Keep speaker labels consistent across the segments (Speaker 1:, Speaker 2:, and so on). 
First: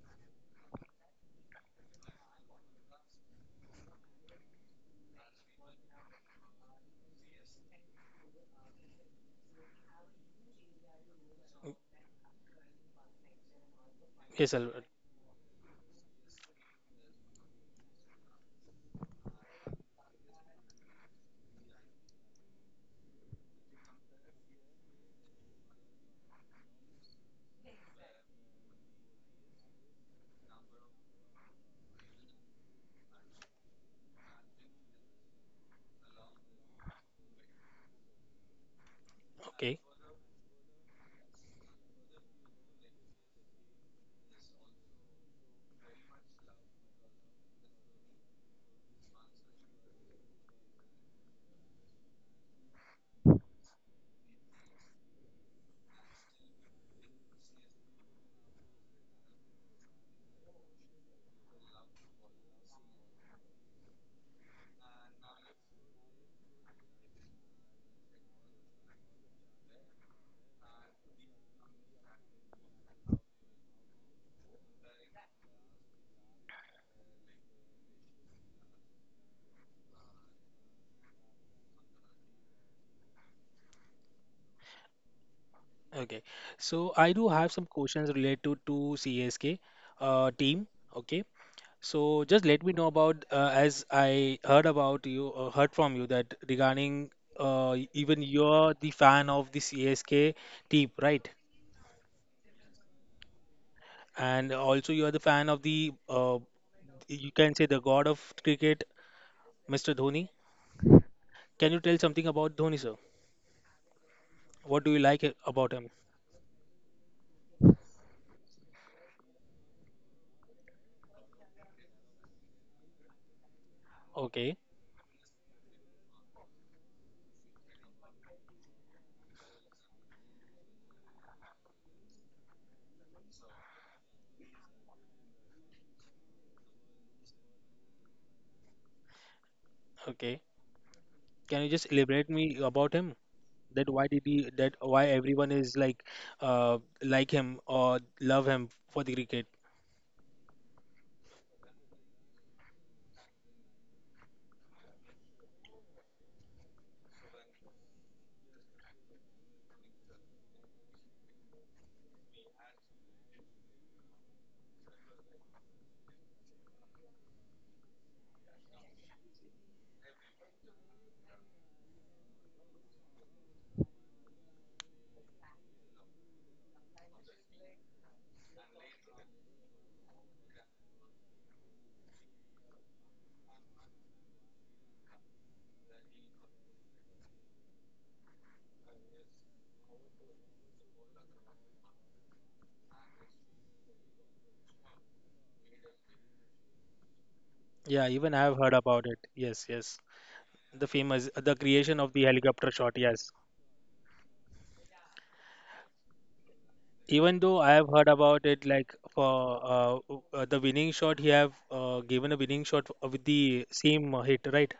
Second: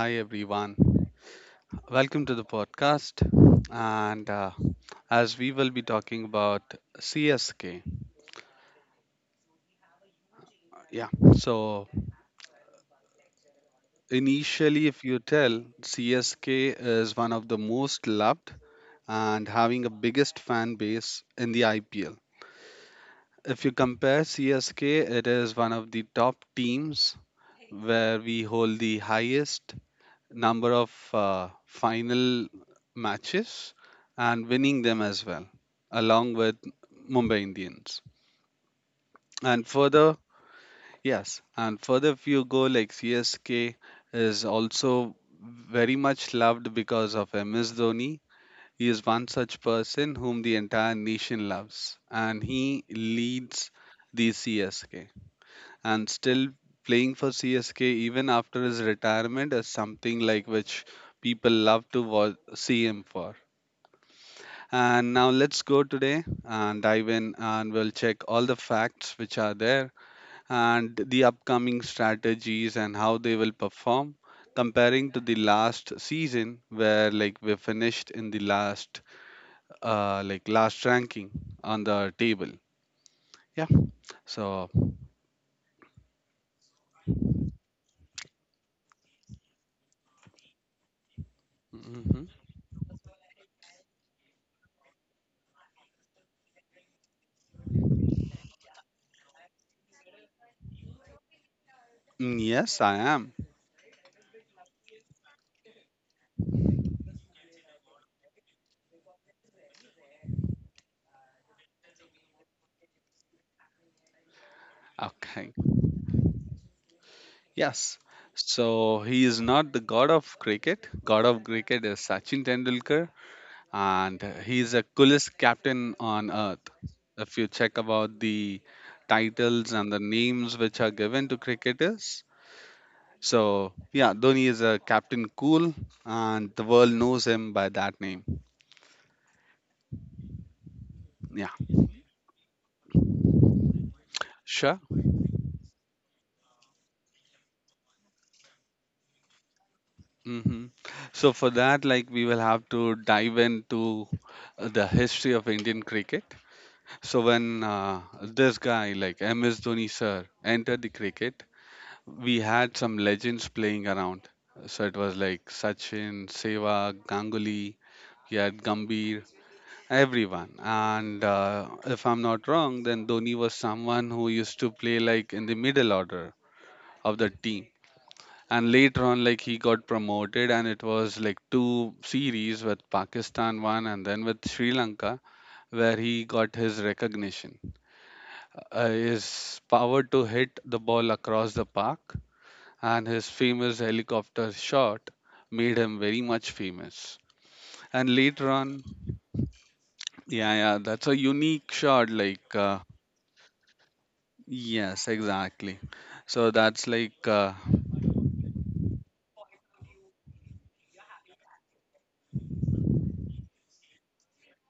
Speaker 1: hi, everyone. Welcome to the podcast. And as we will be talking about CSK, yeah. So,
Speaker 2: Yes, Albert.
Speaker 1: initially, if you tell, CSK is one of the most loved and having a biggest fan base in the IPL. If you compare CSK, it is one of the top teams where we hold the highest number of final matches and winning them as well, along with Mumbai Indians.
Speaker 2: Okay.
Speaker 1: And further, yes, and further, if you go like CSK is also very much loved because of MS Dhoni. He is one such person whom the entire nation loves, and he leads the CSK and still playing for CSK even after his retirement is something like which people love to see him for. And now let's go today and dive in and we'll check all the facts which are there and the upcoming strategies and how they will perform comparing to the last season where like we finished in the last like last ranking on the table, yeah, so.
Speaker 2: Okay, so I do have some questions related to CSK team. Okay, so
Speaker 1: Mhm.
Speaker 2: just let me know about as I heard about you, heard from you that regarding even you're the fan of the CSK team, right?
Speaker 1: Mm, yes, I am.
Speaker 2: And also you are the fan of the you can say the god of cricket, Mr. Dhoni. Can you tell something about Dhoni, sir? What do you like about
Speaker 1: Okay.
Speaker 2: him?
Speaker 1: Yes. So he is not the god of cricket. God of cricket is Sachin Tendulkar, and
Speaker 2: Okay,
Speaker 1: he is a coolest captain on earth. If you check about the titles and the names which are given to cricketers, so yeah, Dhoni is a captain cool, and the world knows him by that name.
Speaker 2: okay.
Speaker 1: Yeah,
Speaker 2: Can you just elaborate me about him? That
Speaker 1: sure.
Speaker 2: why everyone is like him or love him for the cricket.
Speaker 1: hmm So for that, like we will have to dive into the history of Indian cricket. So when this guy like MS Dhoni sir entered the cricket, we had some legends playing around. So it was like Sachin, Sehwag, Ganguly, we had Gambhir, everyone. And if I'm not wrong, then Dhoni was someone who used to play like in the middle order of the team. And later on, like he got promoted, and it was like two series with Pakistan one and then with Sri Lanka, where he got his recognition, his power to hit the ball across the park and his famous helicopter shot made him very much famous.
Speaker 2: Yeah,
Speaker 1: And
Speaker 2: even I
Speaker 1: later
Speaker 2: have heard
Speaker 1: on,
Speaker 2: about it. Yes, yes.
Speaker 1: yeah, yeah,
Speaker 2: The
Speaker 1: that's a
Speaker 2: famous the
Speaker 1: unique
Speaker 2: creation of
Speaker 1: shot.
Speaker 2: the helicopter shot, yes.
Speaker 1: Yes, exactly. So that's like,
Speaker 2: Even though
Speaker 1: uh,
Speaker 2: I have heard about it, like for the winning shot, he have given a winning shot with the same hit, right?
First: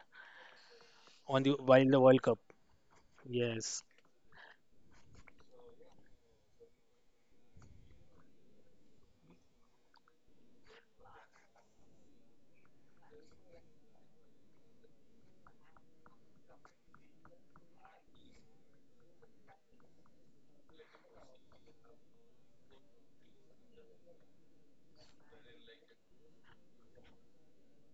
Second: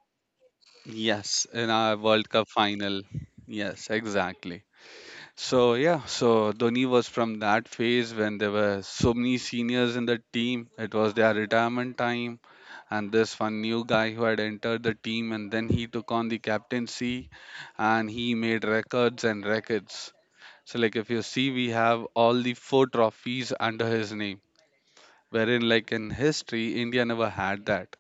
Speaker 2: On
Speaker 1: yes,
Speaker 2: the
Speaker 1: in
Speaker 2: while
Speaker 1: our
Speaker 2: the World
Speaker 1: World
Speaker 2: Cup.
Speaker 1: Cup final.
Speaker 2: Yes.
Speaker 1: Yes, exactly. So yeah, so Dhoni was from that phase when there were so many seniors in the team. It was their retirement time, and this one new guy who had entered the team, and then he took on the captaincy, and he made records and records. So like if you see, we have all the four trophies under his name, wherein like in history, India never had that,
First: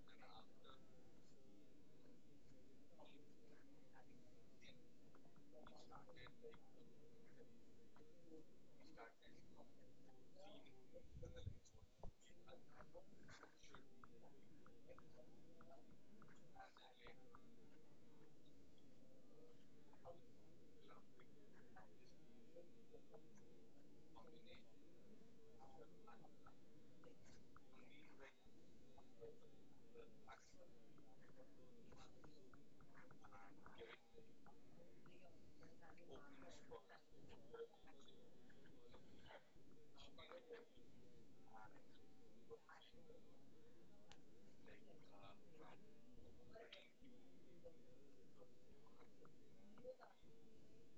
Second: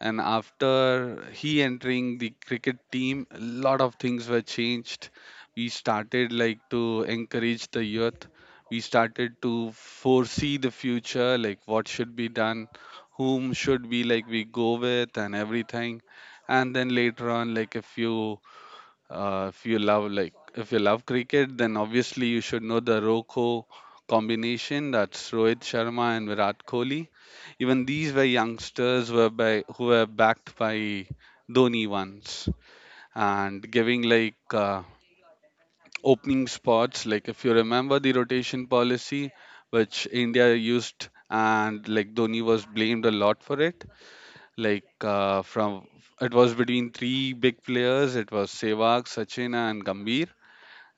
Speaker 1: and after he entering the cricket team a lot of things were changed. We started like to encourage the youth. We started to foresee the future like what should be done, whom should be like we go with and everything, and then later on like a few. If you love like if you love cricket, then obviously you should know the Roko combination. That's Rohit Sharma and Virat Kohli. Even these were youngsters were by who were backed by Dhoni once and giving like opening spots. Like if you remember the rotation policy, which India used, and like Dhoni was blamed a lot for it. Like from it was between three big players. It was Sehwag, Sachin, and Gambhir,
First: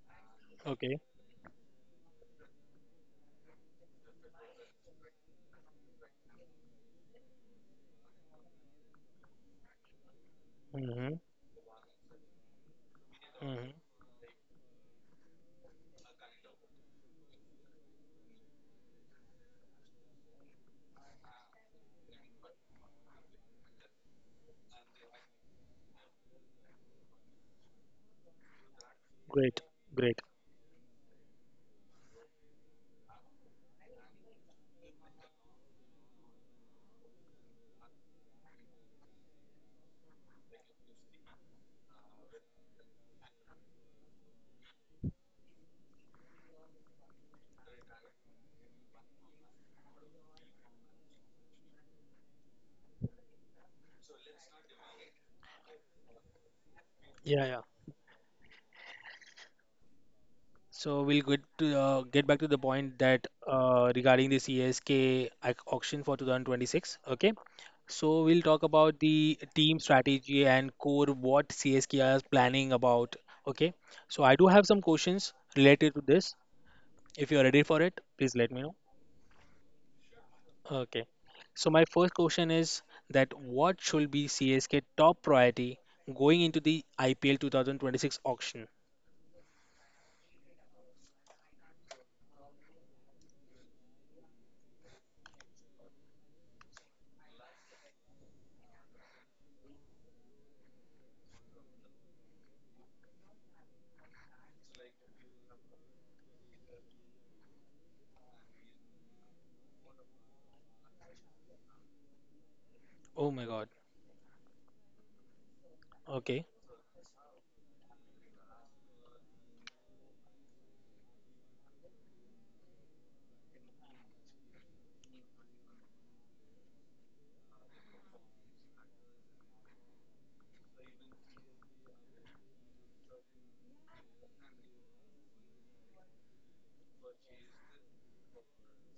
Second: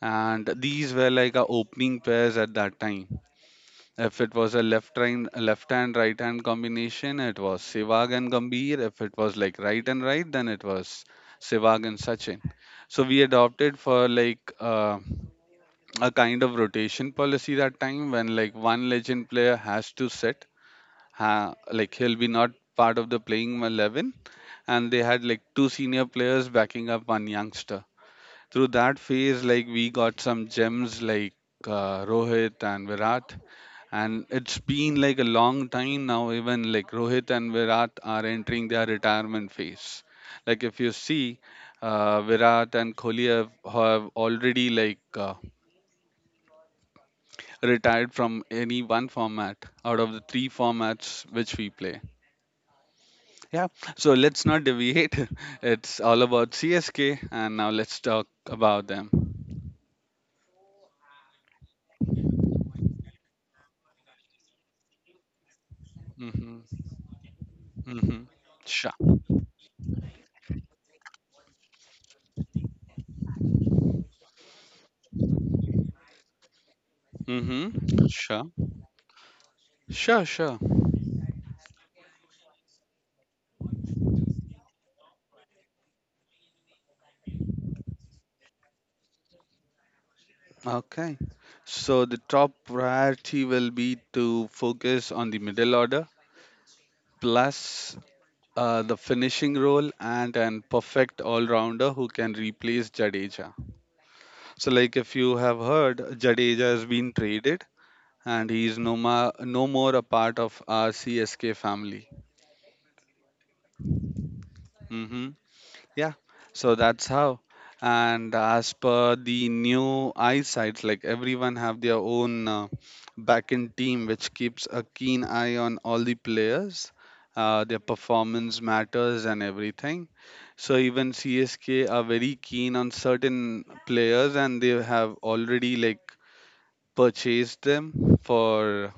Speaker 1: and these
Speaker 2: Okay.
Speaker 1: were like a opening pairs at that time. If it was a left hand right hand combination, it was Sehwag and Gambhir. If it was like right and right, then it was
Speaker 2: Mm-hmm.
Speaker 1: Sehwag and Sachin. So we
Speaker 2: Mm-hmm.
Speaker 1: adopted for a kind of rotation policy that time when like one legend player has to sit, like he'll be not part of the playing 11, and they had like two senior players backing up one youngster. Through that phase,
Speaker 2: Great.
Speaker 1: like we got
Speaker 2: Great.
Speaker 1: some gems like Rohit and Virat, and it's been like a long time now. Even like Rohit and Virat are entering their retirement phase. Like if you see, Virat and Kohli have already like retired from any one format out of the three formats which we play. Yeah, so let's not deviate. It's all about CSK,
Speaker 2: Yeah,
Speaker 1: and now
Speaker 2: yeah.
Speaker 1: let's talk about them.
Speaker 2: So we'll get to get back to the point that regarding the CSK auction for
Speaker 1: Mm-hmm.
Speaker 2: 2026. Okay, so
Speaker 1: Mm-hmm.
Speaker 2: we'll talk
Speaker 1: Sure.
Speaker 2: about the team strategy and core what CSK is planning about. Okay, so I do have some questions related to this. If you're ready for
Speaker 1: Mm-hmm.
Speaker 2: it, please
Speaker 1: Sure.
Speaker 2: let me know.
Speaker 1: Sure, sure.
Speaker 2: Okay, so my first question is that what should be CSK top priority going into the IPL 2026 auction?
Speaker 1: Okay. So the top priority will be to focus on the middle order plus the finishing role and an perfect all-rounder who can replace Jadeja. So like if you have heard, Jadeja has been traded and he is no, no more a part of our CSK family.
Speaker 2: Oh my God.
Speaker 1: Mm-hmm. Yeah,
Speaker 2: Okay.
Speaker 1: so that's how. And as per the new eyesight, like everyone have their own backend team which keeps a keen eye on all the players. Their performance matters and everything. So even CSK are very keen on certain players, and they have already like purchased them for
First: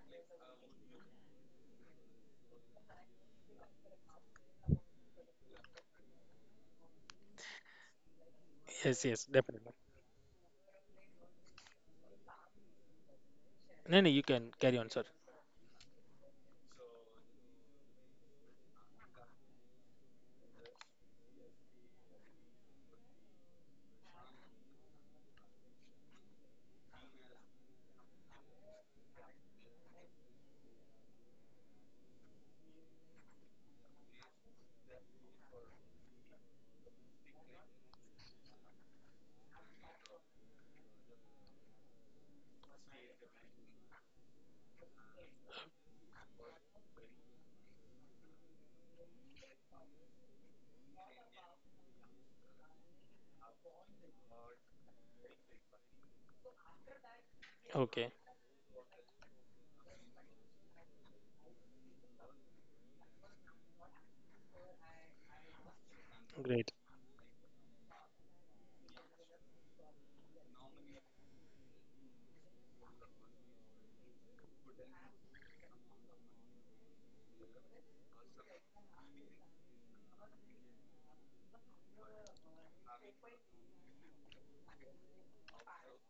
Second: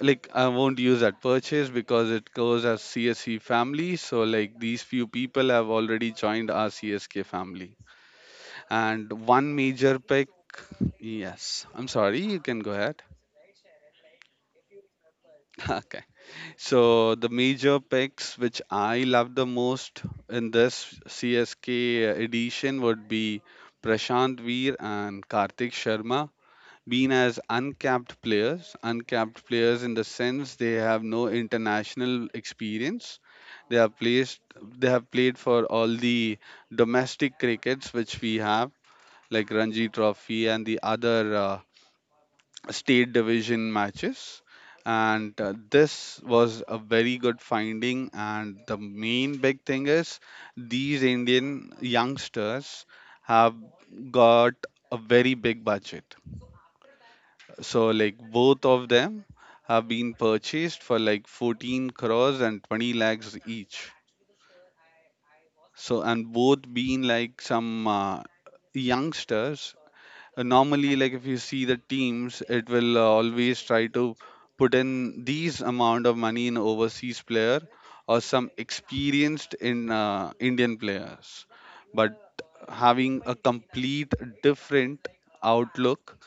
Speaker 1: like I won't use that purchase because it goes as CSC family. So like these few people have already joined our CSK family. And
Speaker 2: Yes, yes,
Speaker 1: one
Speaker 2: definitely.
Speaker 1: major pick, yes. I'm sorry, you can go ahead.
Speaker 2: No, no, you can carry on, sir.
Speaker 1: Okay. So the major picks which I love the most in this CSK edition would be Prashant Veer and Kartik Sharma been as uncapped players in the sense they have no international experience. They have placed, they have played for all the domestic crickets which we have, like Ranji Trophy and the other state division matches. And this was a very good finding. And the main big thing is these Indian youngsters have got a very big budget, so like
Speaker 2: Okay,
Speaker 1: both of them have been purchased for like 14 crores and 20 lakhs each. So and both
Speaker 2: great,
Speaker 1: being like some youngsters. Normally, like if you see the teams, it will always try to put in these amount of money in overseas player or some experienced in Indian players. But having a complete different outlook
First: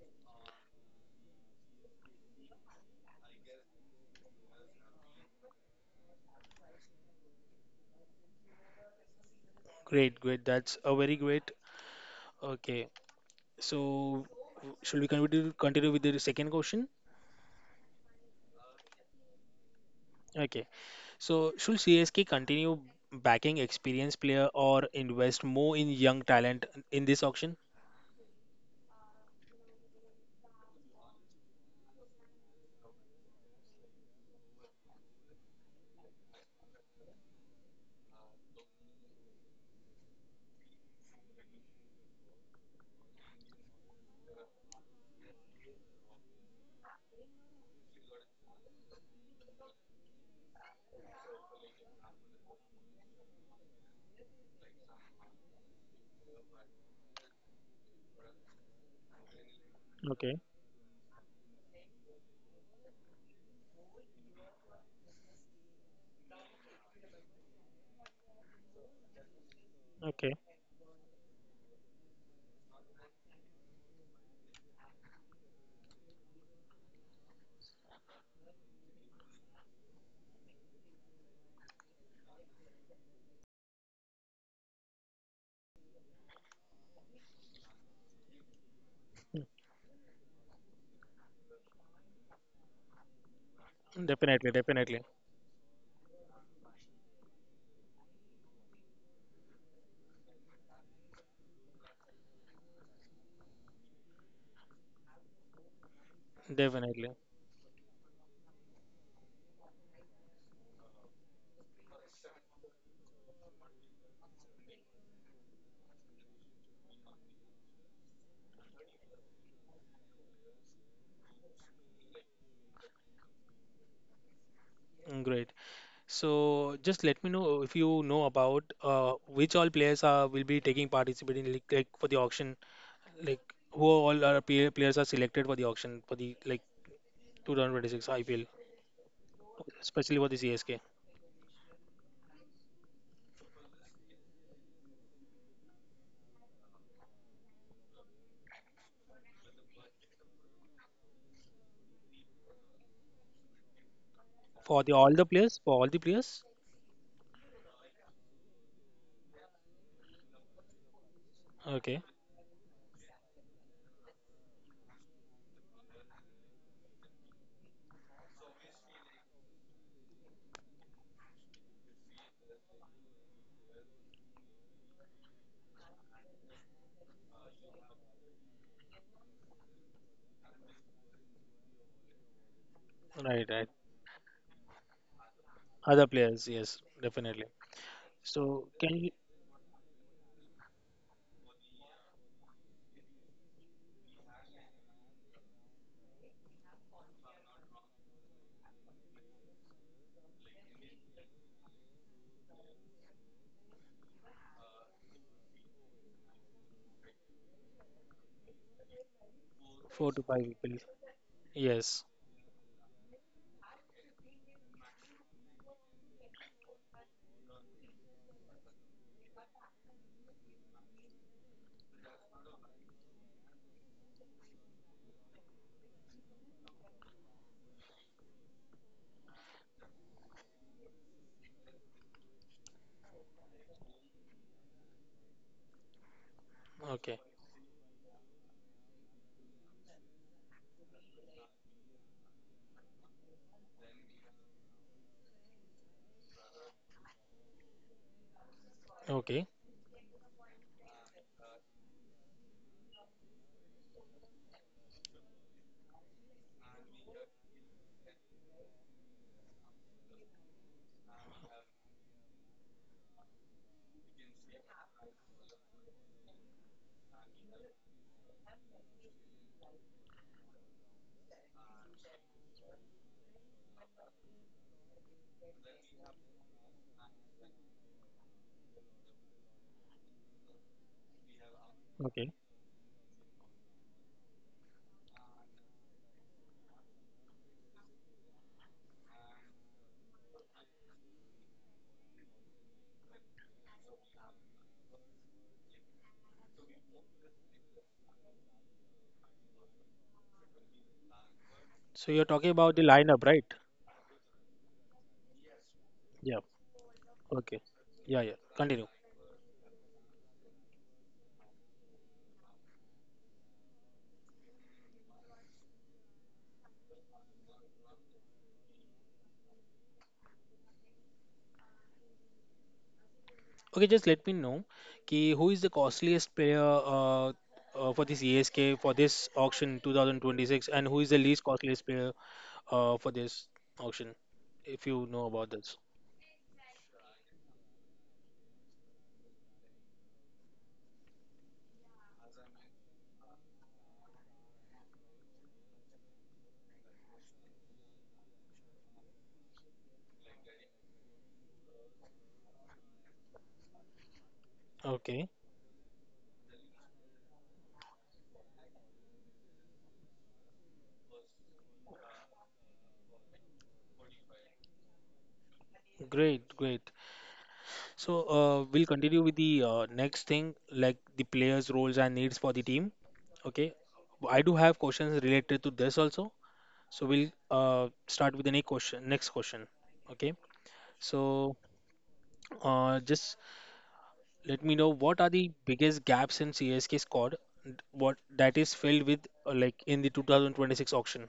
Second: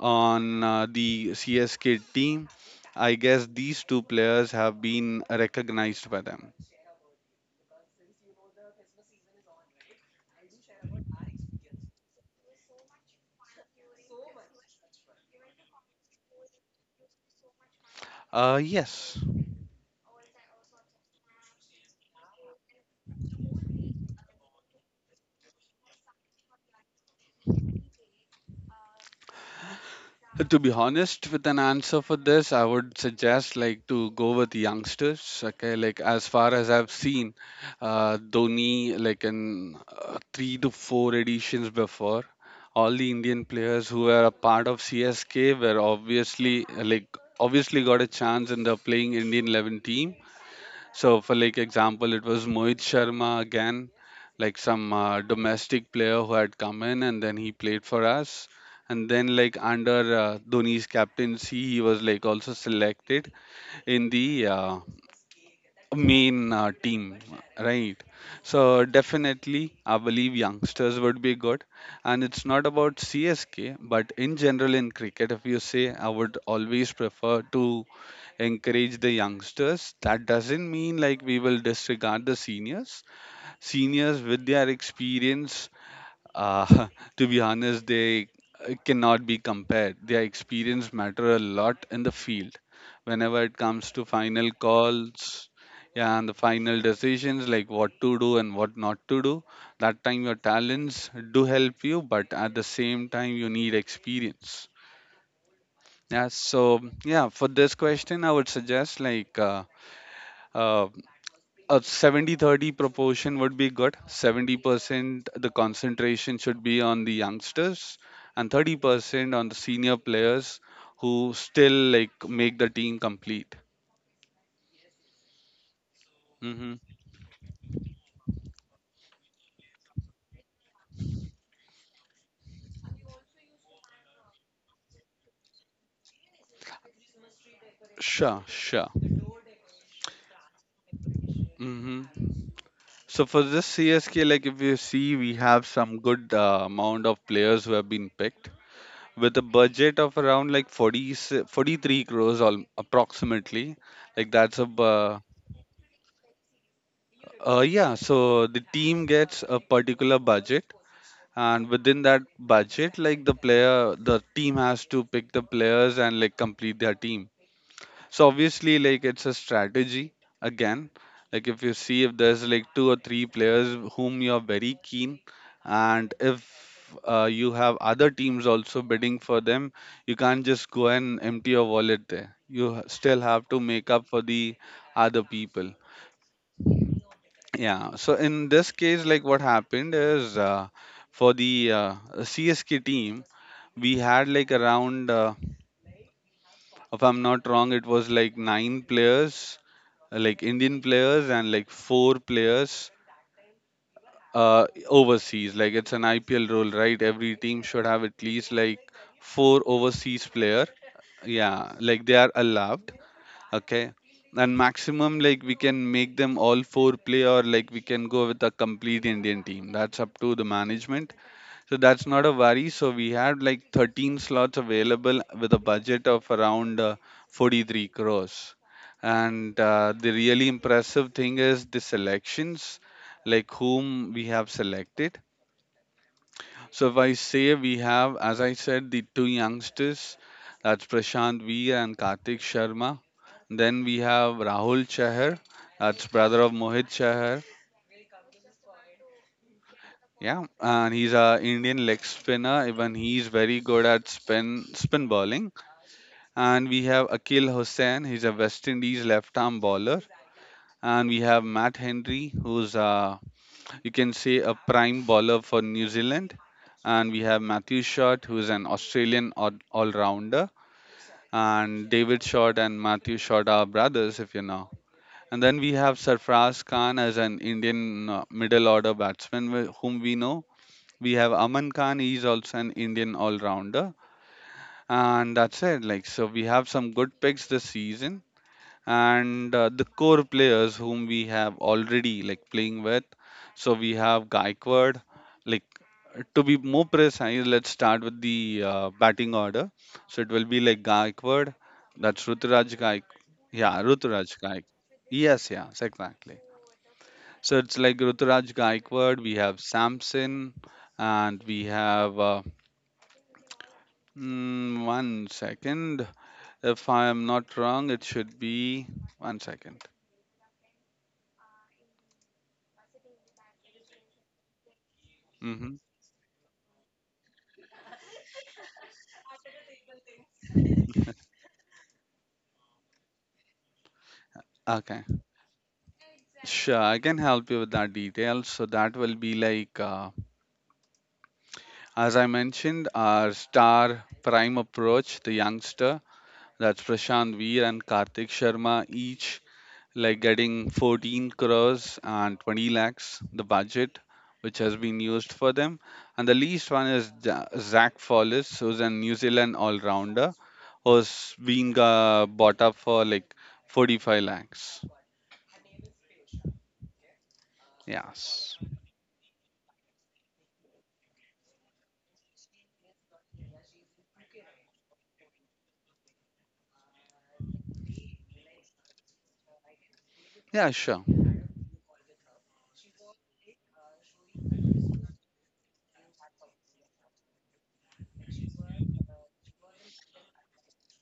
Speaker 1: on the CSK team, I guess these two players have been recognized by them.
Speaker 2: great, great. That's a very great. Okay, so should we continue with the second question?
Speaker 1: Yes.
Speaker 2: Okay, so should CSK continue backing experienced player or invest more in young talent in this auction?
Speaker 1: To be honest, with an answer for this, I would suggest like to go with youngsters. Okay, like as far as I've seen, Dhoni like in 3 to 4 editions before, all the Indian players who were a part of CSK were obviously got a chance in the playing Indian 11 team. So, for like example, it was Mohit Sharma again, like some domestic player who had come in and then he played for us. And then, like under
Speaker 2: Okay,
Speaker 1: Dhoni's captaincy, he was like also selected in the main team, right? So definitely
Speaker 2: okay,
Speaker 1: I believe youngsters would be good, and it's not about csk but in general in cricket if you say I would always prefer to encourage the youngsters. That doesn't mean like we will disregard the seniors. Seniors with their experience, uh, to be honest, they cannot be compared. Their experience matter a lot in the field. Whenever it comes to
Speaker 2: definitely,
Speaker 1: final
Speaker 2: definitely,
Speaker 1: calls, yeah, and the final decisions like what to do and what not to do, that time your talents do help you, but at the same time you need experience. Yeah, so
Speaker 2: definitely.
Speaker 1: yeah, for this question, I would suggest like uh, a 70-30 proportion would be good. 70% the concentration should be on the youngsters and 30% on the senior players who still like make the team complete.
Speaker 2: Mm. Great. So just
Speaker 1: Hmm
Speaker 2: let me know if you know about which all players are will be taking participate in like for the auction like who all are PA players are selected for the auction for the like 2026 IPL,
Speaker 1: Sure, sure.
Speaker 2: especially for the CSK.
Speaker 1: hmm So for this CSK, like if you see, we have some good amount of players who have been picked with a budget of around like 40, 43 crores all, approximately. Like
Speaker 2: For
Speaker 1: that's
Speaker 2: the
Speaker 1: a
Speaker 2: all the players, for all the players.
Speaker 1: Yeah, so the team gets a particular budget, and
Speaker 2: Okay,
Speaker 1: within that budget, like the player, the team has to pick the players and like complete their team. So obviously, like it's a strategy again. Like if you see if there's like two or three players whom you're very keen, and if you have other teams also bidding for them, you can't just go and empty your wallet there. You still
Speaker 2: right, right.
Speaker 1: have to make up for the other people.
Speaker 2: Other players, yes, definitely.
Speaker 1: Yeah, so
Speaker 2: So
Speaker 1: in this
Speaker 2: can you
Speaker 1: case, like what happened is for the CSK team, we had like around, if I'm not wrong, it was like 9 players, like Indian players, and like 4 players overseas. Like it's an IPL rule, right? Every team should have at least like 4
Speaker 2: four to five
Speaker 1: overseas
Speaker 2: people?
Speaker 1: player.
Speaker 2: Yes.
Speaker 1: Yeah, like they are allowed, okay, and maximum like we can make them all four play, or like we can go with a complete indian team. That's up to the management, so that's not a worry. So we had like 13 slots available with a budget of around 43 crores. And the really impressive thing is the selections, like whom we have selected.
Speaker 2: Okay.
Speaker 1: So if I say, we have, as I said, the two youngsters, that's Prashant V and Kartik Sharma. Then we have Rahul Chahar, that's brother of Mohit Chahar.
Speaker 2: Okay.
Speaker 1: Yeah, and he's a Indian leg spinner. Even he's very good at spin bowling. And we have Akil Hussain, he's a West Indies left arm bowler. And we have Matt Henry, who's a, you can say, a prime bowler for New Zealand. And we have Matthew Short, who is an Australian all rounder. And David Short and Matthew Short are brothers, if you know. And then we have Sarfraz Khan as an Indian middle order batsman, whom we know. We have Aman Khan,
Speaker 2: Okay.
Speaker 1: he's also an Indian all rounder. And that's it. Like, so we have some good picks this season, and the core players whom we have already like playing with. So we have Gaikwad. Like, to be more precise, let's start with the batting order. So it will be like Gaikwad.
Speaker 2: So you're
Speaker 1: That's
Speaker 2: talking about the
Speaker 1: Ruturaj
Speaker 2: lineup,
Speaker 1: Gaik.
Speaker 2: right?
Speaker 1: Yeah, Ruturaj Gaik. Yes, yes,
Speaker 2: Yeah.
Speaker 1: exactly.
Speaker 2: Okay.
Speaker 1: So it's like
Speaker 2: Yeah, yeah.
Speaker 1: Ruturaj
Speaker 2: Continue.
Speaker 1: Gaikwad. We have Samson, and we have one second. If I am not wrong, it should be one second.
Speaker 2: Okay, just let me know ki who is the
Speaker 1: Mm-hmm.
Speaker 2: costliest player uh, for this ESK for this auction 2026 and who is the least costliest player for this auction if you
Speaker 1: Okay.
Speaker 2: know about this.
Speaker 1: Sure, I can help you with that detail. So that will be like, as I mentioned, our star prime approach, the youngster, that's Prashant Veer and Kartik Sharma, each like getting 14 crores and 20 lakhs, the budget which has been
Speaker 2: Okay,
Speaker 1: used for them. And the least one is Zach Follis, who's a New Zealand all-rounder, who's being bought up for like 45 lakhs.
Speaker 2: great, great. So
Speaker 1: Yes.
Speaker 2: we'll continue with the next thing like the players' roles and needs for the team. Okay, I do have questions related to this also. So we'll start with the next question. Okay,
Speaker 1: Yeah, sure.
Speaker 2: so just let me know what are the biggest gaps in CSK squad and what that is filled with like in the 2026 auction.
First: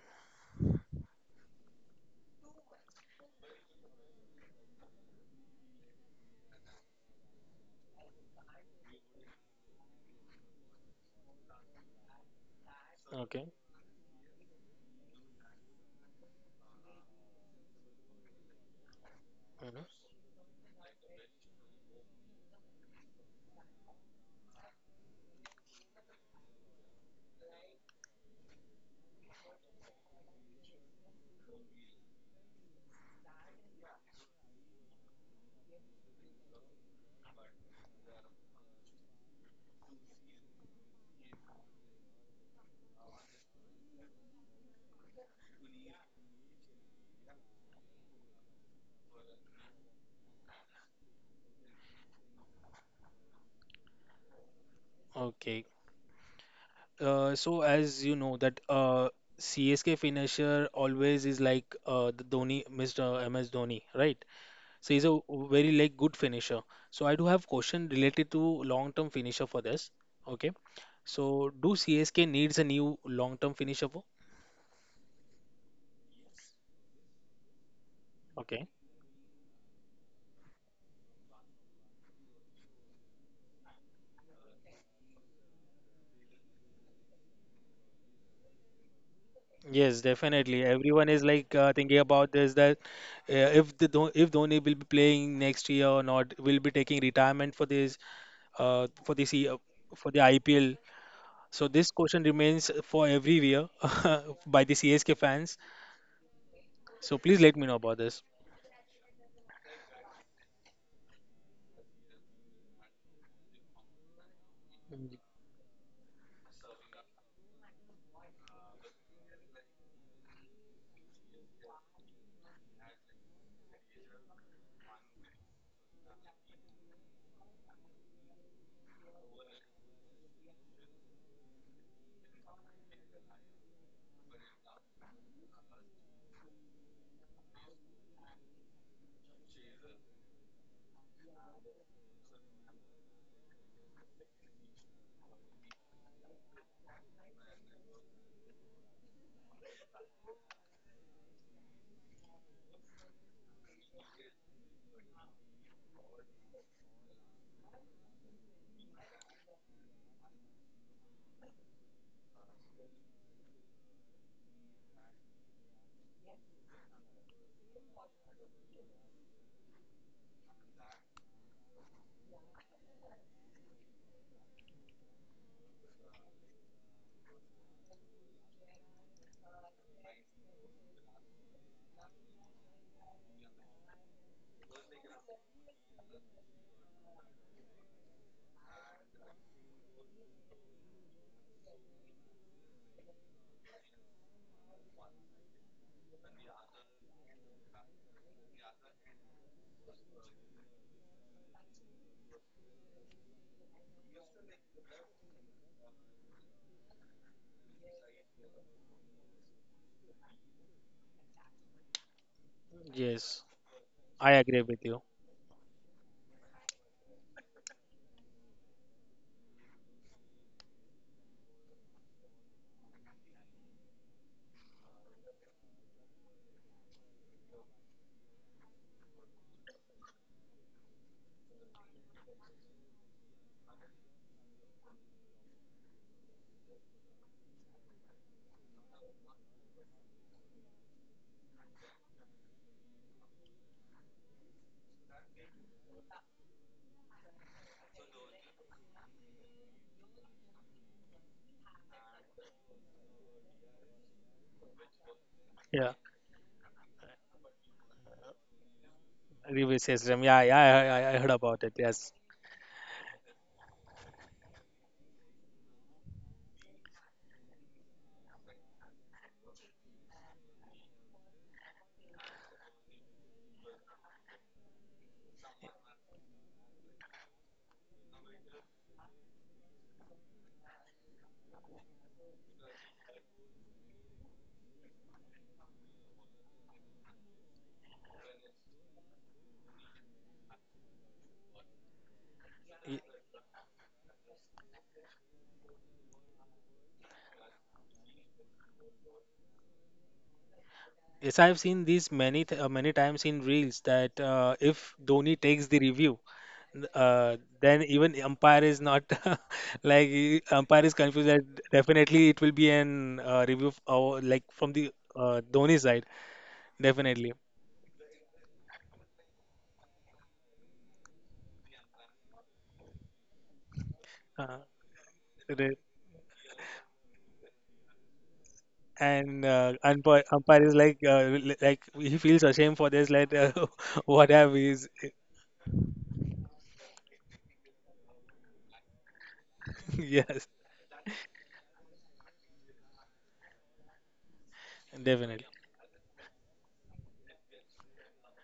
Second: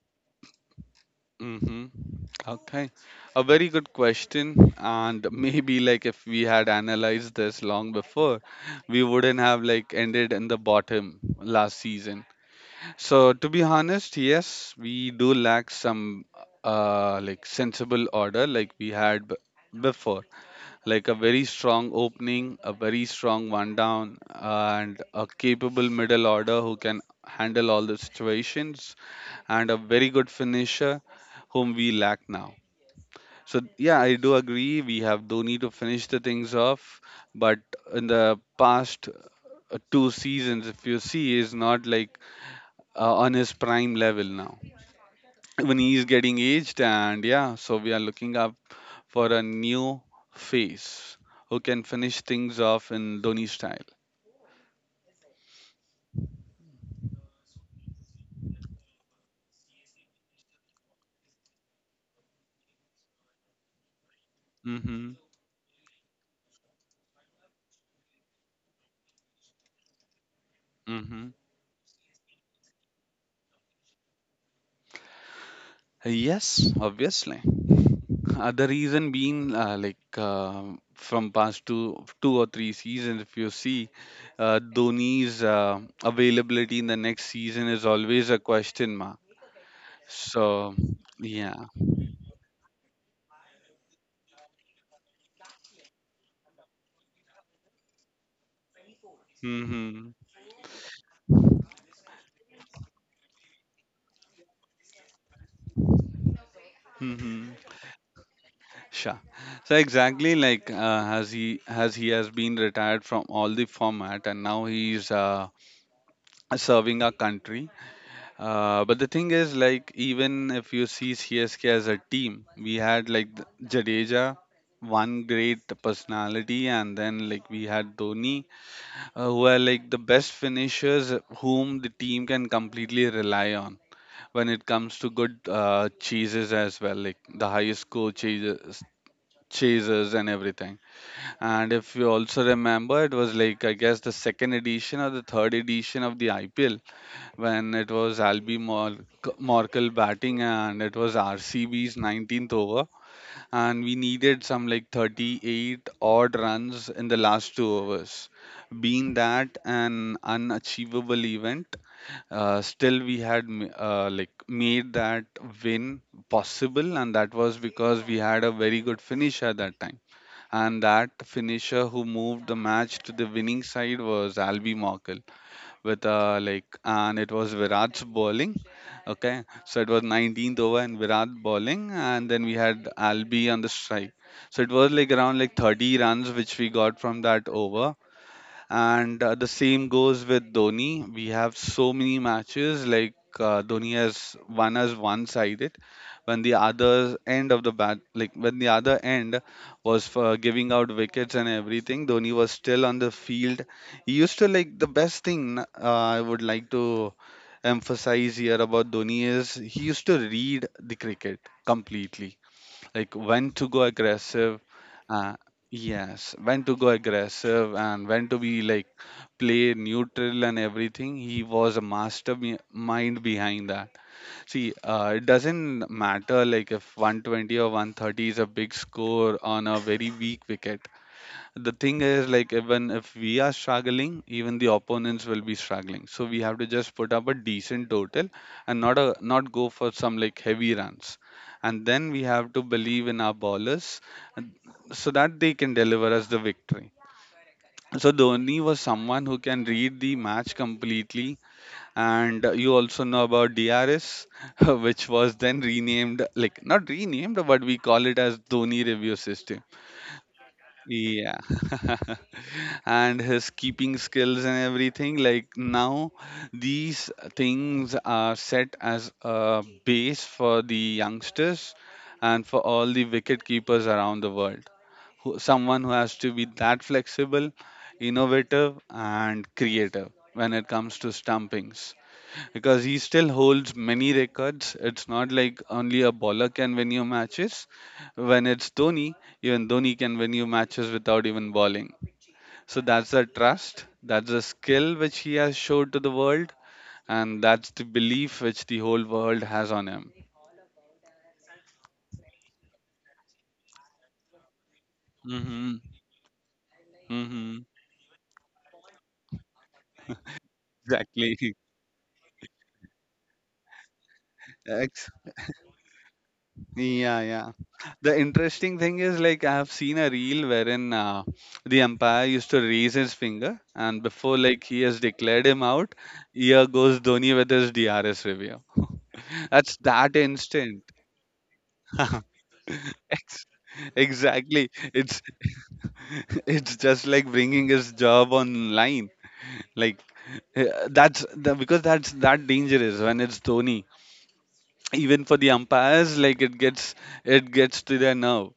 Speaker 1: Mm-hmm. Okay. A very good question. And maybe like if we had analyzed this long before, we wouldn't have like ended in the bottom last season. So
Speaker 2: Okay.
Speaker 1: to be honest, yes, we do lack some like sensible order, like we had b
Speaker 2: Mhm.
Speaker 1: before. Like a very strong opening, a very strong one down, and a capable middle order who can handle all the situations, and a very good finisher whom we lack now. So yeah, I do agree we have Dhoni to finish the things off, but in the past two seasons, if you see, is not like on his prime level now. When he is getting aged, and yeah, so we are looking up for a new face who can finish things off in Dhoni style.
Speaker 2: Okay. So as you know that CSK finisher always is like the Dhoni, Mr. MS Dhoni, right? So he's
Speaker 1: Mm-hmm.
Speaker 2: a very like good finisher. So I do have question related to long-term finisher for this. Okay.
Speaker 1: Mm-hmm.
Speaker 2: So do CSK needs a new long-term finisher? For?
Speaker 1: Yes, obviously. The
Speaker 2: Okay.
Speaker 1: reason being, from past two, two or three seasons, if you see, Dhoni's availability in the next season is always a question mark.
Speaker 2: Yes, definitely.
Speaker 1: So,
Speaker 2: Everyone is like
Speaker 1: yeah.
Speaker 2: thinking about this that if Dhoni will be playing next year or not, will be taking retirement for this year for
Speaker 1: Mm-hmm.
Speaker 2: the IPL. So this question remains for every year by the CSK fans. So please
Speaker 1: Mm-hmm.
Speaker 2: let me know about this.
Speaker 1: Sure. So exactly like, as he has been retired from all the format and now he's
Speaker 2: Mm,
Speaker 1: serving our country. But the thing is, like, even if you see CSK as a team, we had like Jadeja, one great personality, and then like we had Dhoni, who are like the best finishers whom the team can completely rely on when it comes to good chases as well, like the highest score chases. Chasers and everything. And if you also remember, it was like, I guess, the second edition or the third edition of the IPL when it was Morkel batting, and it was RCB's 19th over and we needed some like 38 odd runs in the last two overs. Being that an unachievable event, still we had like made that win possible, and that was because we had a very good finisher that time. And that finisher who moved the match to the winning side was Albie Morkel with like and it was Virat's bowling. Okay, so it was 19th over and Virat bowling, and then we had Albi on the strike. So it was like around like 30 runs which we got from that over, and the same goes with Dhoni. We have so many matches like Dhoni has won as one-sided, when the other end of the bat, like when the other end was for giving out wickets and everything, Dhoni was still on the field. He used to like the best thing I would like to emphasize here about Dhoni is he used to read the cricket completely, like
Speaker 2: Yes,
Speaker 1: when to go
Speaker 2: I agree
Speaker 1: aggressive,
Speaker 2: with you.
Speaker 1: uh, yes when to go aggressive and when to be like play neutral, and everything. He was a master mind behind that. See, it doesn't matter like if 120 or 130 is a big score on a very weak wicket. The thing is, like, even if we are struggling, even the opponents will be struggling. So we have to just put up a decent total and not a not go for some like heavy runs. And then we have to believe in our bowlers, and- so that they can deliver us the victory. So Dhoni was someone who can read the match completely, and you also know about DRS, which was then
Speaker 2: Yeah,
Speaker 1: renamed, like not renamed, but we call it as Dhoni review system.
Speaker 2: reverse system. Yeah, yeah, I heard
Speaker 1: Yeah.
Speaker 2: about it. Yes.
Speaker 1: And his keeping skills and everything, like now these things are set as a base for the youngsters and for all the wicket keepers around the world who, someone who has to be that flexible, innovative and creative when it comes to stumpings, because he still holds many records. It's not like only a bowler can win you matches. When it's Dhoni, even Dhoni can win you matches without even bowling. So
Speaker 2: Y-
Speaker 1: that's the trust, that's the skill which he has showed to the world, and that's the belief which the whole world has on him.
Speaker 2: Yes, I've seen these many times in reels that if Dhoni takes
Speaker 1: Mm-hmm.
Speaker 2: the review.
Speaker 1: Mm-hmm.
Speaker 2: Then even umpire is not like umpire is confused
Speaker 1: Exactly.
Speaker 2: that definitely it will be an review or like from the
Speaker 1: Ex-
Speaker 2: Dhoni side
Speaker 1: yeah,
Speaker 2: definitely
Speaker 1: yeah. The interesting thing is, like, I have seen a reel wherein the umpire used to raise his finger, and before, like,
Speaker 2: uh,
Speaker 1: he has declared him
Speaker 2: re-
Speaker 1: out, here goes Dhoni with his DRS review.
Speaker 2: and
Speaker 1: That's
Speaker 2: uh,
Speaker 1: that
Speaker 2: umpire, umpire
Speaker 1: instant.
Speaker 2: is like like he feels ashamed for this like
Speaker 1: Ex-
Speaker 2: what have
Speaker 1: exactly.
Speaker 2: we is
Speaker 1: It's it's just like bringing his job online. Like
Speaker 2: yes
Speaker 1: uh, that's the, because that's that dangerous when it's Dhoni. Even for the
Speaker 2: definitely.
Speaker 1: umpires, like it gets, it gets to their nerve.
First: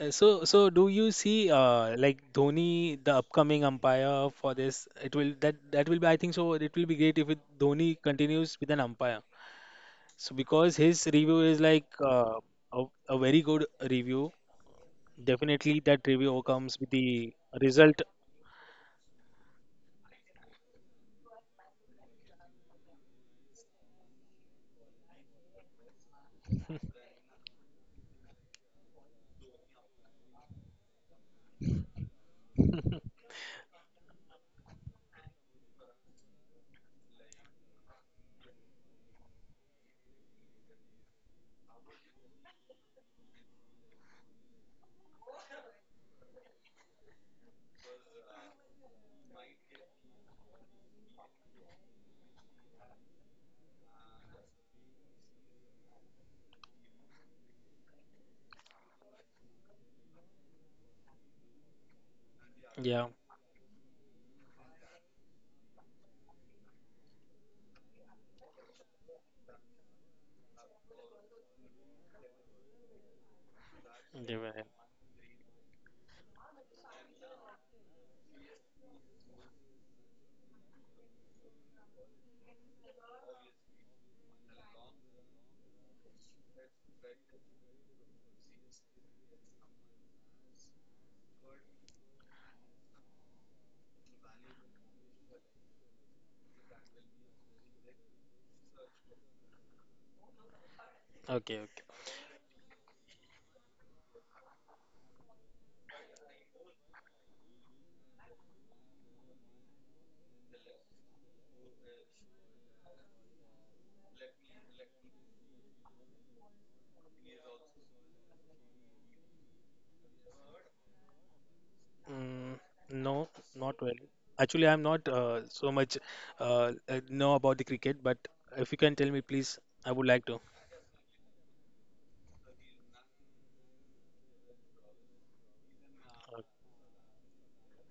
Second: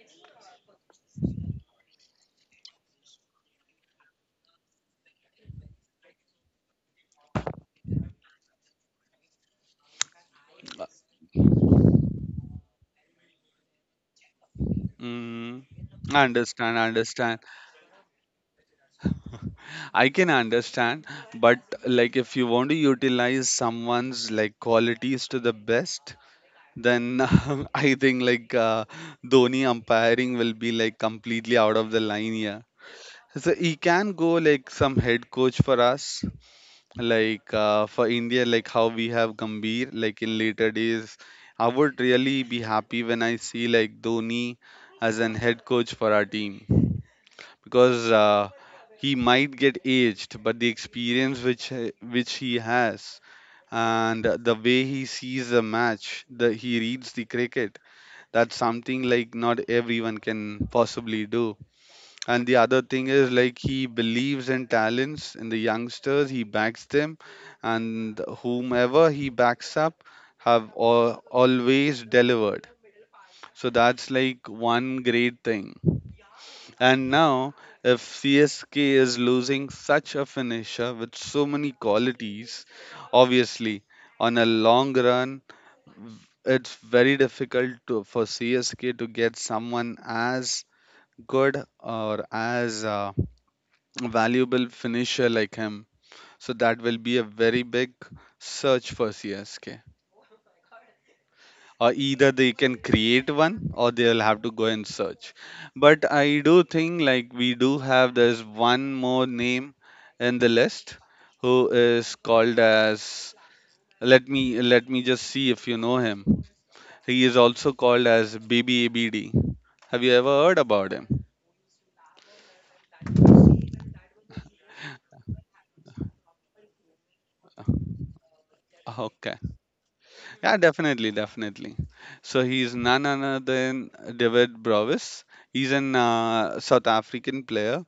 Speaker 2: So so do you see like Dhoni the upcoming umpire for this it will that that will be I think so it will be great if it, Dhoni continues with an umpire. So because his review is like a very good review,
Speaker 1: Mm,
Speaker 2: definitely that
Speaker 1: I
Speaker 2: review comes
Speaker 1: understand,
Speaker 2: with
Speaker 1: I
Speaker 2: the
Speaker 1: understand.
Speaker 2: result.
Speaker 1: I can understand, but like if you want to utilize someone's like qualities to the best, then I think like Dhoni umpiring will be like completely out of the line here. So he can go like some head coach for us, like for India, like how we have Gambhir, like in later days. I would really be happy when I see like Dhoni as an head coach for our team, because he might get aged, but the experience which he has, and the way he sees the match, the he reads the cricket, that's something like not everyone can possibly do. And the
Speaker 2: Yeah.
Speaker 1: other thing is, like, he believes in talents in the youngsters, he backs them, and whomever he backs up have always delivered. So that's like
Speaker 2: Definitely.
Speaker 1: one great thing. And now, if CSK is losing such a finisher with so many qualities, obviously on a long run, it's very difficult to, for CSK to get someone as good or as valuable finisher like him. So that will be a very big search for CSK.
Speaker 2: Okay. Okay.
Speaker 1: Or either they can create one, or they'll have to go and search. But I do think like we do have, there's one more name in the list who is called as, let me, let me just see if you know him. He is also called as Abd. Have you ever heard about him?
Speaker 2: Mm, no, not really. Actually, I'm not so much know about the cricket, but if you can tell me,
Speaker 1: Okay.
Speaker 2: please, I would like to.
Speaker 1: Yeah, definitely, definitely. So he's none other than David Brovis. He's an South African player,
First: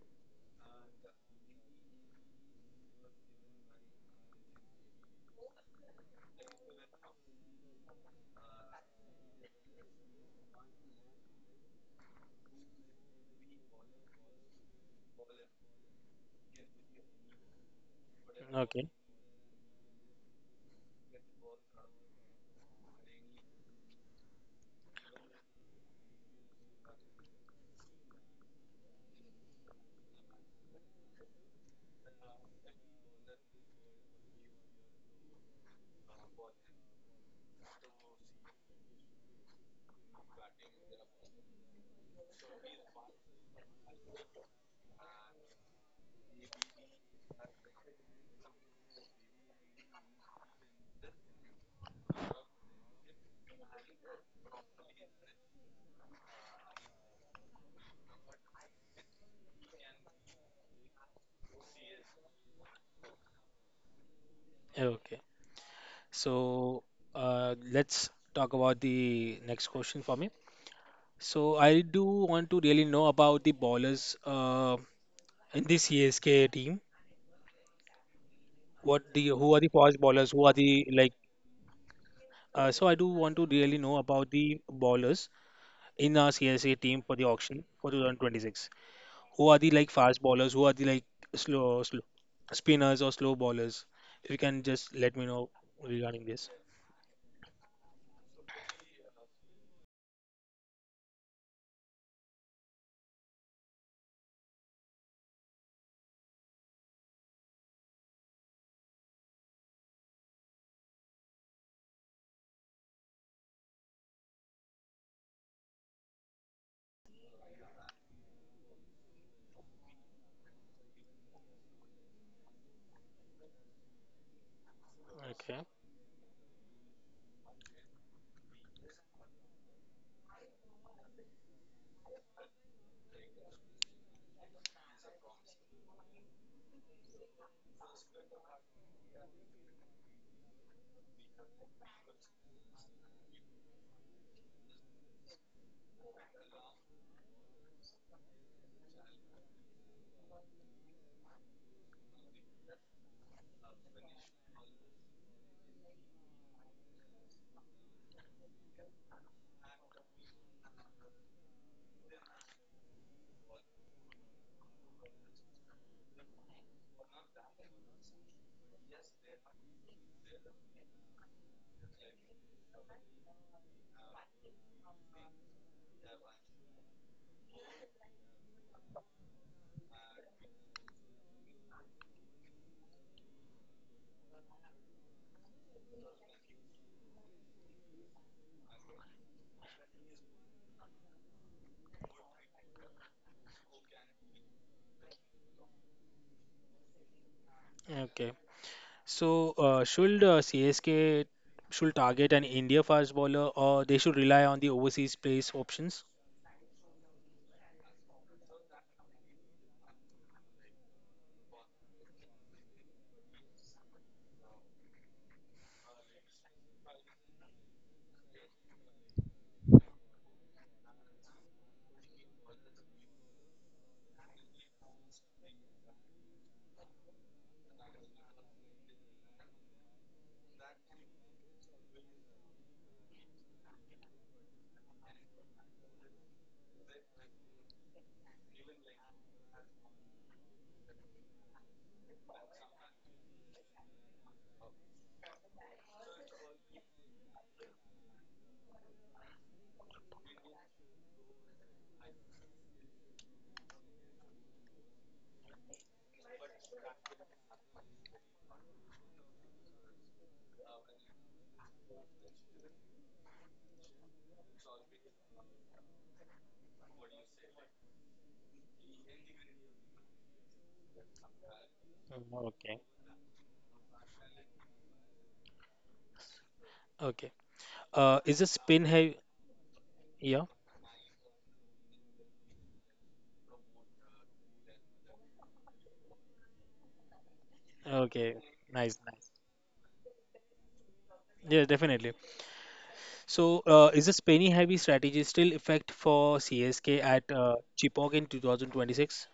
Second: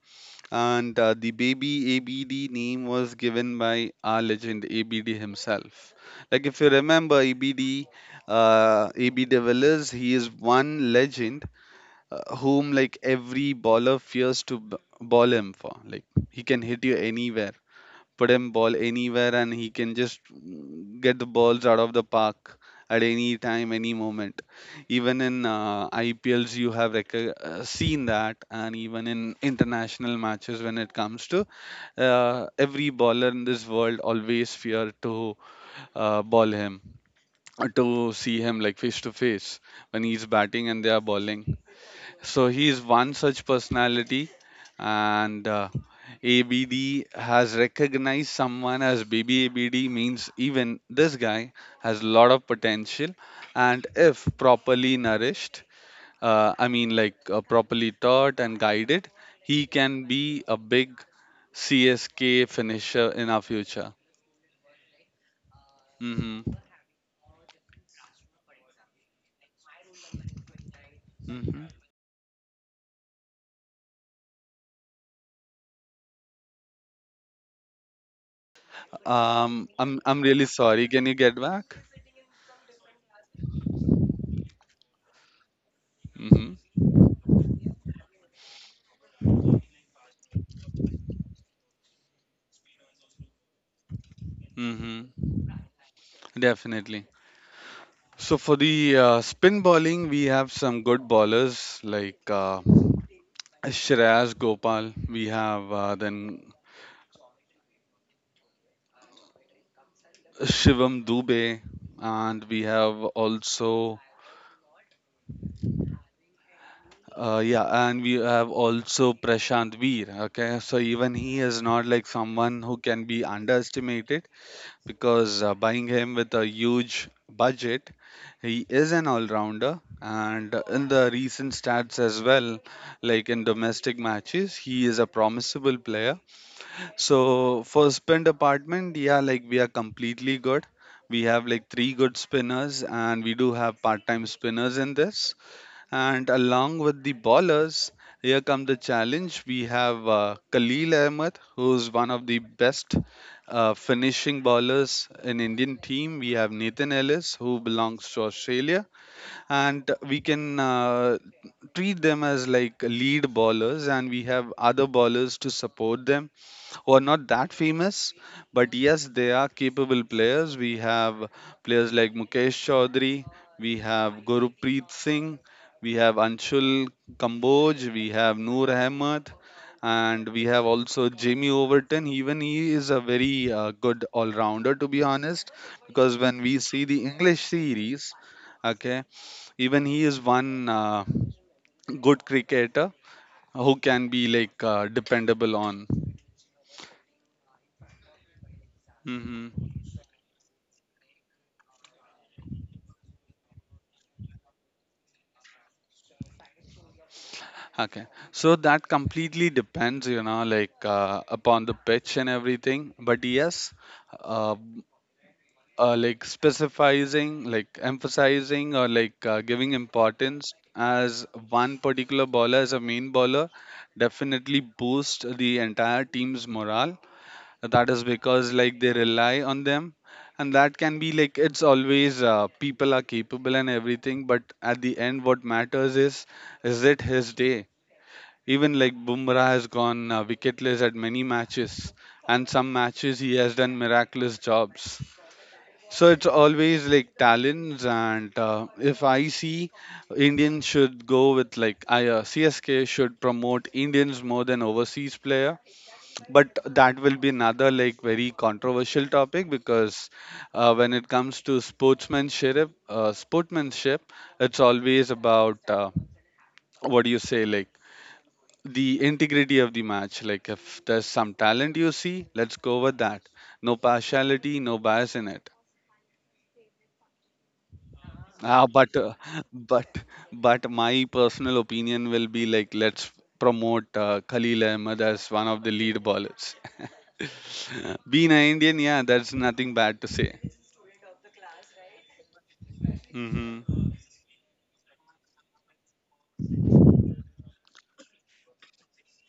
Speaker 1: and the baby ABD name was given by our legend ABD himself. Like if you remember ABD, AB de Villiers, he is one legend whom like every baller fears to ball him for. Like he can hit you anywhere, put him ball
Speaker 2: Okay.
Speaker 1: anywhere, and he can just get the balls out of the park at any time, any moment. Even in IPLs, you have seen that, and even in international matches, when it comes to every bowler in this world, always fear to ball him, to see him like face to face when he's batting and they are bowling. So he is one such personality, and ABD has recognized someone as baby ABD means even this guy has a lot of potential, and if properly nourished, I mean like properly taught and guided, he can be a big CSK finisher in our future.
Speaker 2: Okay.
Speaker 1: Hmm.
Speaker 2: So let's talk about the next question for me. So
Speaker 1: Hmm.
Speaker 2: I do want to really know about the bowlers. In this CSK team? What the who are the
Speaker 1: Um,
Speaker 2: fast
Speaker 1: I'm
Speaker 2: bowlers? Who
Speaker 1: really
Speaker 2: are the
Speaker 1: sorry. Can
Speaker 2: like?
Speaker 1: you get back?
Speaker 2: So I do want to really know about the bowlers in our
Speaker 1: Hmm.
Speaker 2: CSK team for the auction for 2026. Who are the like fast bowlers? Who are the like slow spinners or slow bowlers? If you can just let
Speaker 1: Hmm.
Speaker 2: me know regarding this.
Speaker 1: Definitely. So for the spin bowling, we have some good bowlers like Shreyas Gopal. We have then Shivam Dubey, and we have also Prashant Veer. Okay, so even he is not like someone who can be underestimated. Because
Speaker 2: Okay.
Speaker 1: buying him with a huge budget, he is an all-rounder. And in the recent stats as well, like in domestic matches, he is a promisable player. So for spin department, yeah, like we are completely good. We have like three good spinners, and we do have part-time spinners in this. And along with the ballers, here come the challenge. We have Khalil Ahmed, who's one of the best finishing ballers in Indian team. We have Nathan Ellis, who belongs to Australia, and we can treat them as like lead ballers, and we have other ballers to support them who are not that famous, but yes, they are capable players. We have players like Mukesh Chaudhary, we have Gurpreet Singh, we have Anshul Kamboj, we have Noor Ahmed, and we have also Jamie Overton. Even he is a very good all-rounder, to be honest, because when we see the English series, okay, even he is one good cricketer who can be like dependable on.
Speaker 2: Okay. So,
Speaker 1: Hmm.
Speaker 2: should CSK should target an India fast bowler or they should rely on the overseas place options?
Speaker 1: Okay, so that completely depends, you know, like upon the pitch and everything. But yes, uh, like specifying, like emphasizing, or like giving importance as one particular bowler as a main bowler definitely boosts the entire team's morale. That is because like they rely on them, and that can be like it's always people are capable and everything. But at the end, what matters is it his day? Even like Bumrah has gone wicketless at many matches, and some matches he has done miraculous jobs. So it's always like talents, and if I see Indians should go with like CSK should promote Indians more than overseas player, but that will be another like very controversial topic because when it comes to sportsmanship, sportsmanship, it's always about what do you say like the integrity of the match. Like if there's some talent you see, let's
Speaker 2: Okay.
Speaker 1: go with that. No partiality, no bias in it.
Speaker 2: Okay. Is the spin
Speaker 1: Ah, but
Speaker 2: heavy.
Speaker 1: uh, but
Speaker 2: Yeah.
Speaker 1: but my personal opinion will be like let's promote Khalil Ahmed as one of the lead bowlers. Being
Speaker 2: Okay.
Speaker 1: an Indian,
Speaker 2: Nice.
Speaker 1: yeah,
Speaker 2: Nice.
Speaker 1: that's nothing bad to say.
Speaker 2: Yeah, definitely. So,
Speaker 1: Hmm.
Speaker 2: is this penny heavy strategy still effect for CSK at Chipok in 2026?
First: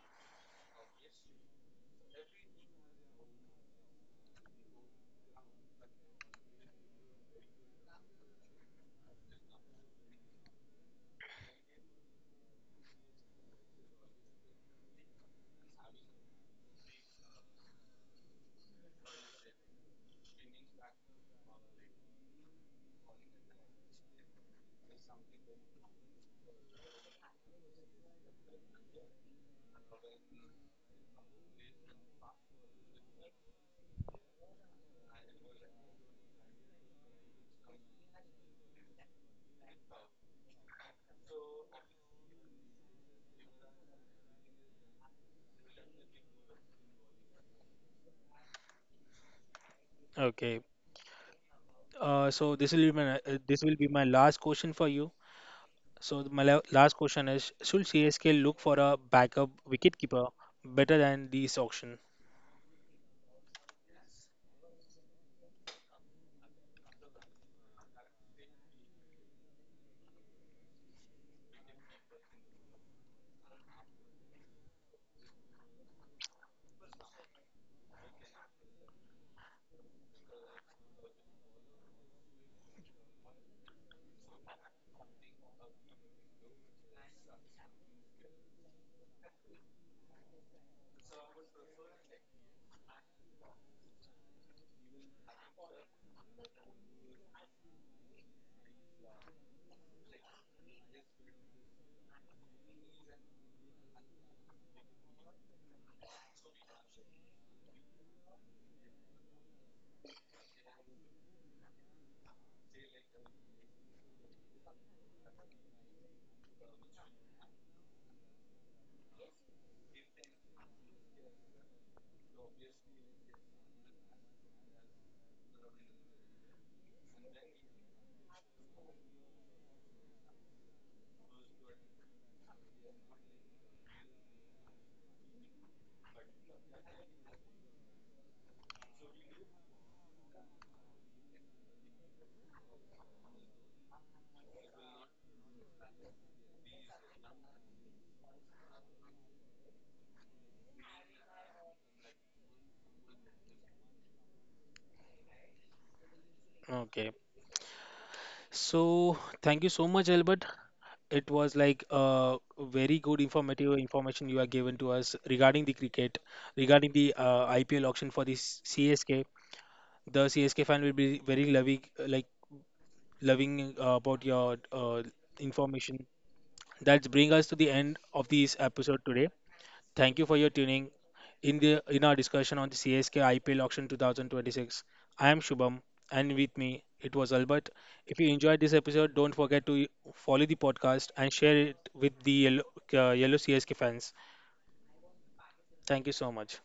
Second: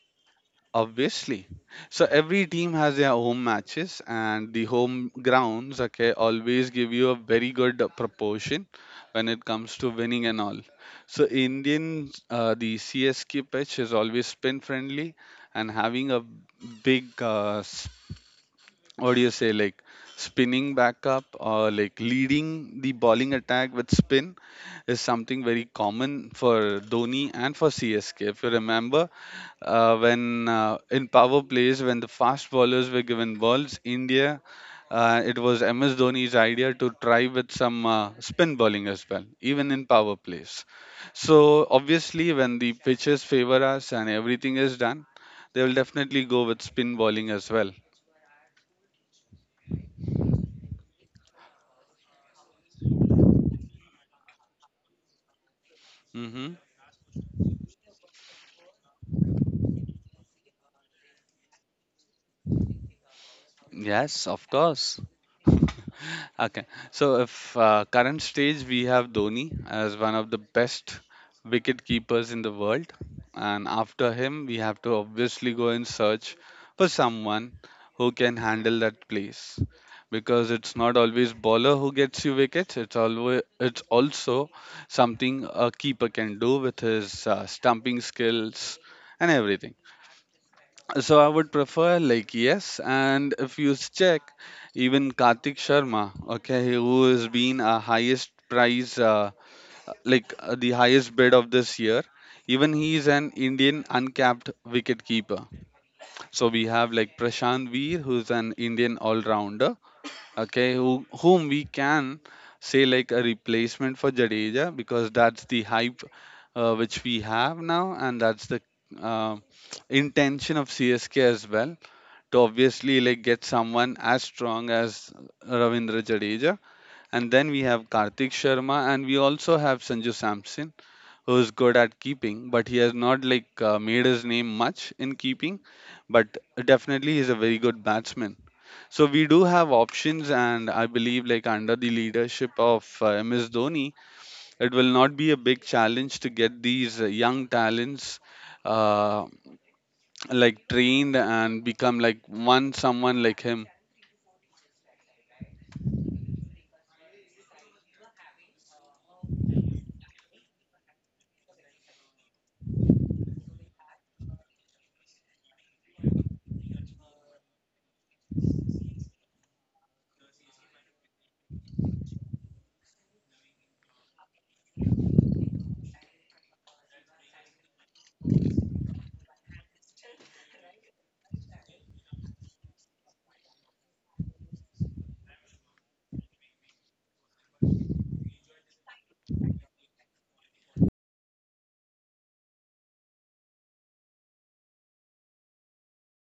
Speaker 1: Obviously. So every team has their home matches, and the home grounds, okay, always give you a very good proportion when it comes to winning and all. So the CSK pitch is always spin friendly and having a big what do you say like spinning back up or like leading the bowling attack with spin is something very common for Dhoni and for CSK. If you remember, when in power plays when the fast bowlers were given balls, India. It was MS Dhoni's idea to try with some spin bowling as well, even in power plays. So obviously, when the pitches favor us and everything is done, they will definitely go with spin bowling as well.
Speaker 2: Okay. So this will be my this will be my last question for you. So my
Speaker 1: Mm-hmm.
Speaker 2: la last question is: should CSK look for a backup wicketkeeper better than this auction?
Speaker 1: Yes, of course. Okay. So, if current stage, we have Dhoni as one of the best wicket keepers in the world, and after him, we have to obviously go and search for someone who can handle that place because it's not always bowler who gets you wickets. It's also something a keeper can do with his stumping skills and everything. So I would prefer like yes, and if you check, even Kartik Sharma, okay, who has been a highest price, the highest bid of this year, even he is an Indian uncapped wicket keeper. So we have like Prashant Veer, who's an Indian all-rounder, okay, whom we can say like a replacement for Jadeja because that's the hype which we have now, and that's the uh, intention of CSK as well to obviously like get someone as strong as Ravindra Jadeja. And then we have Kartik Sharma and we also have Sanju Samson who is good at keeping, but he has not like made his name much in keeping, but definitely he's a very good batsman. So we do have options and I believe like under the leadership of MS Dhoni, it will not be a big challenge to get these young talents uh, like trained and become like one someone like him.
Speaker 2: Okay. So, thank you so much, Albert. It was like a very good informative information you are given to us regarding the cricket, regarding the IPL auction for the CSK. The CSK fan will be very loving, like loving about your information. That brings us to the end of this episode today. Thank you for your tuning in our discussion on the CSK IPL auction 2026. I am Shubham and with me it was Albert. If you enjoyed this episode, don't forget to follow the podcast and share it with the yellow CSK fans. Thank you so much.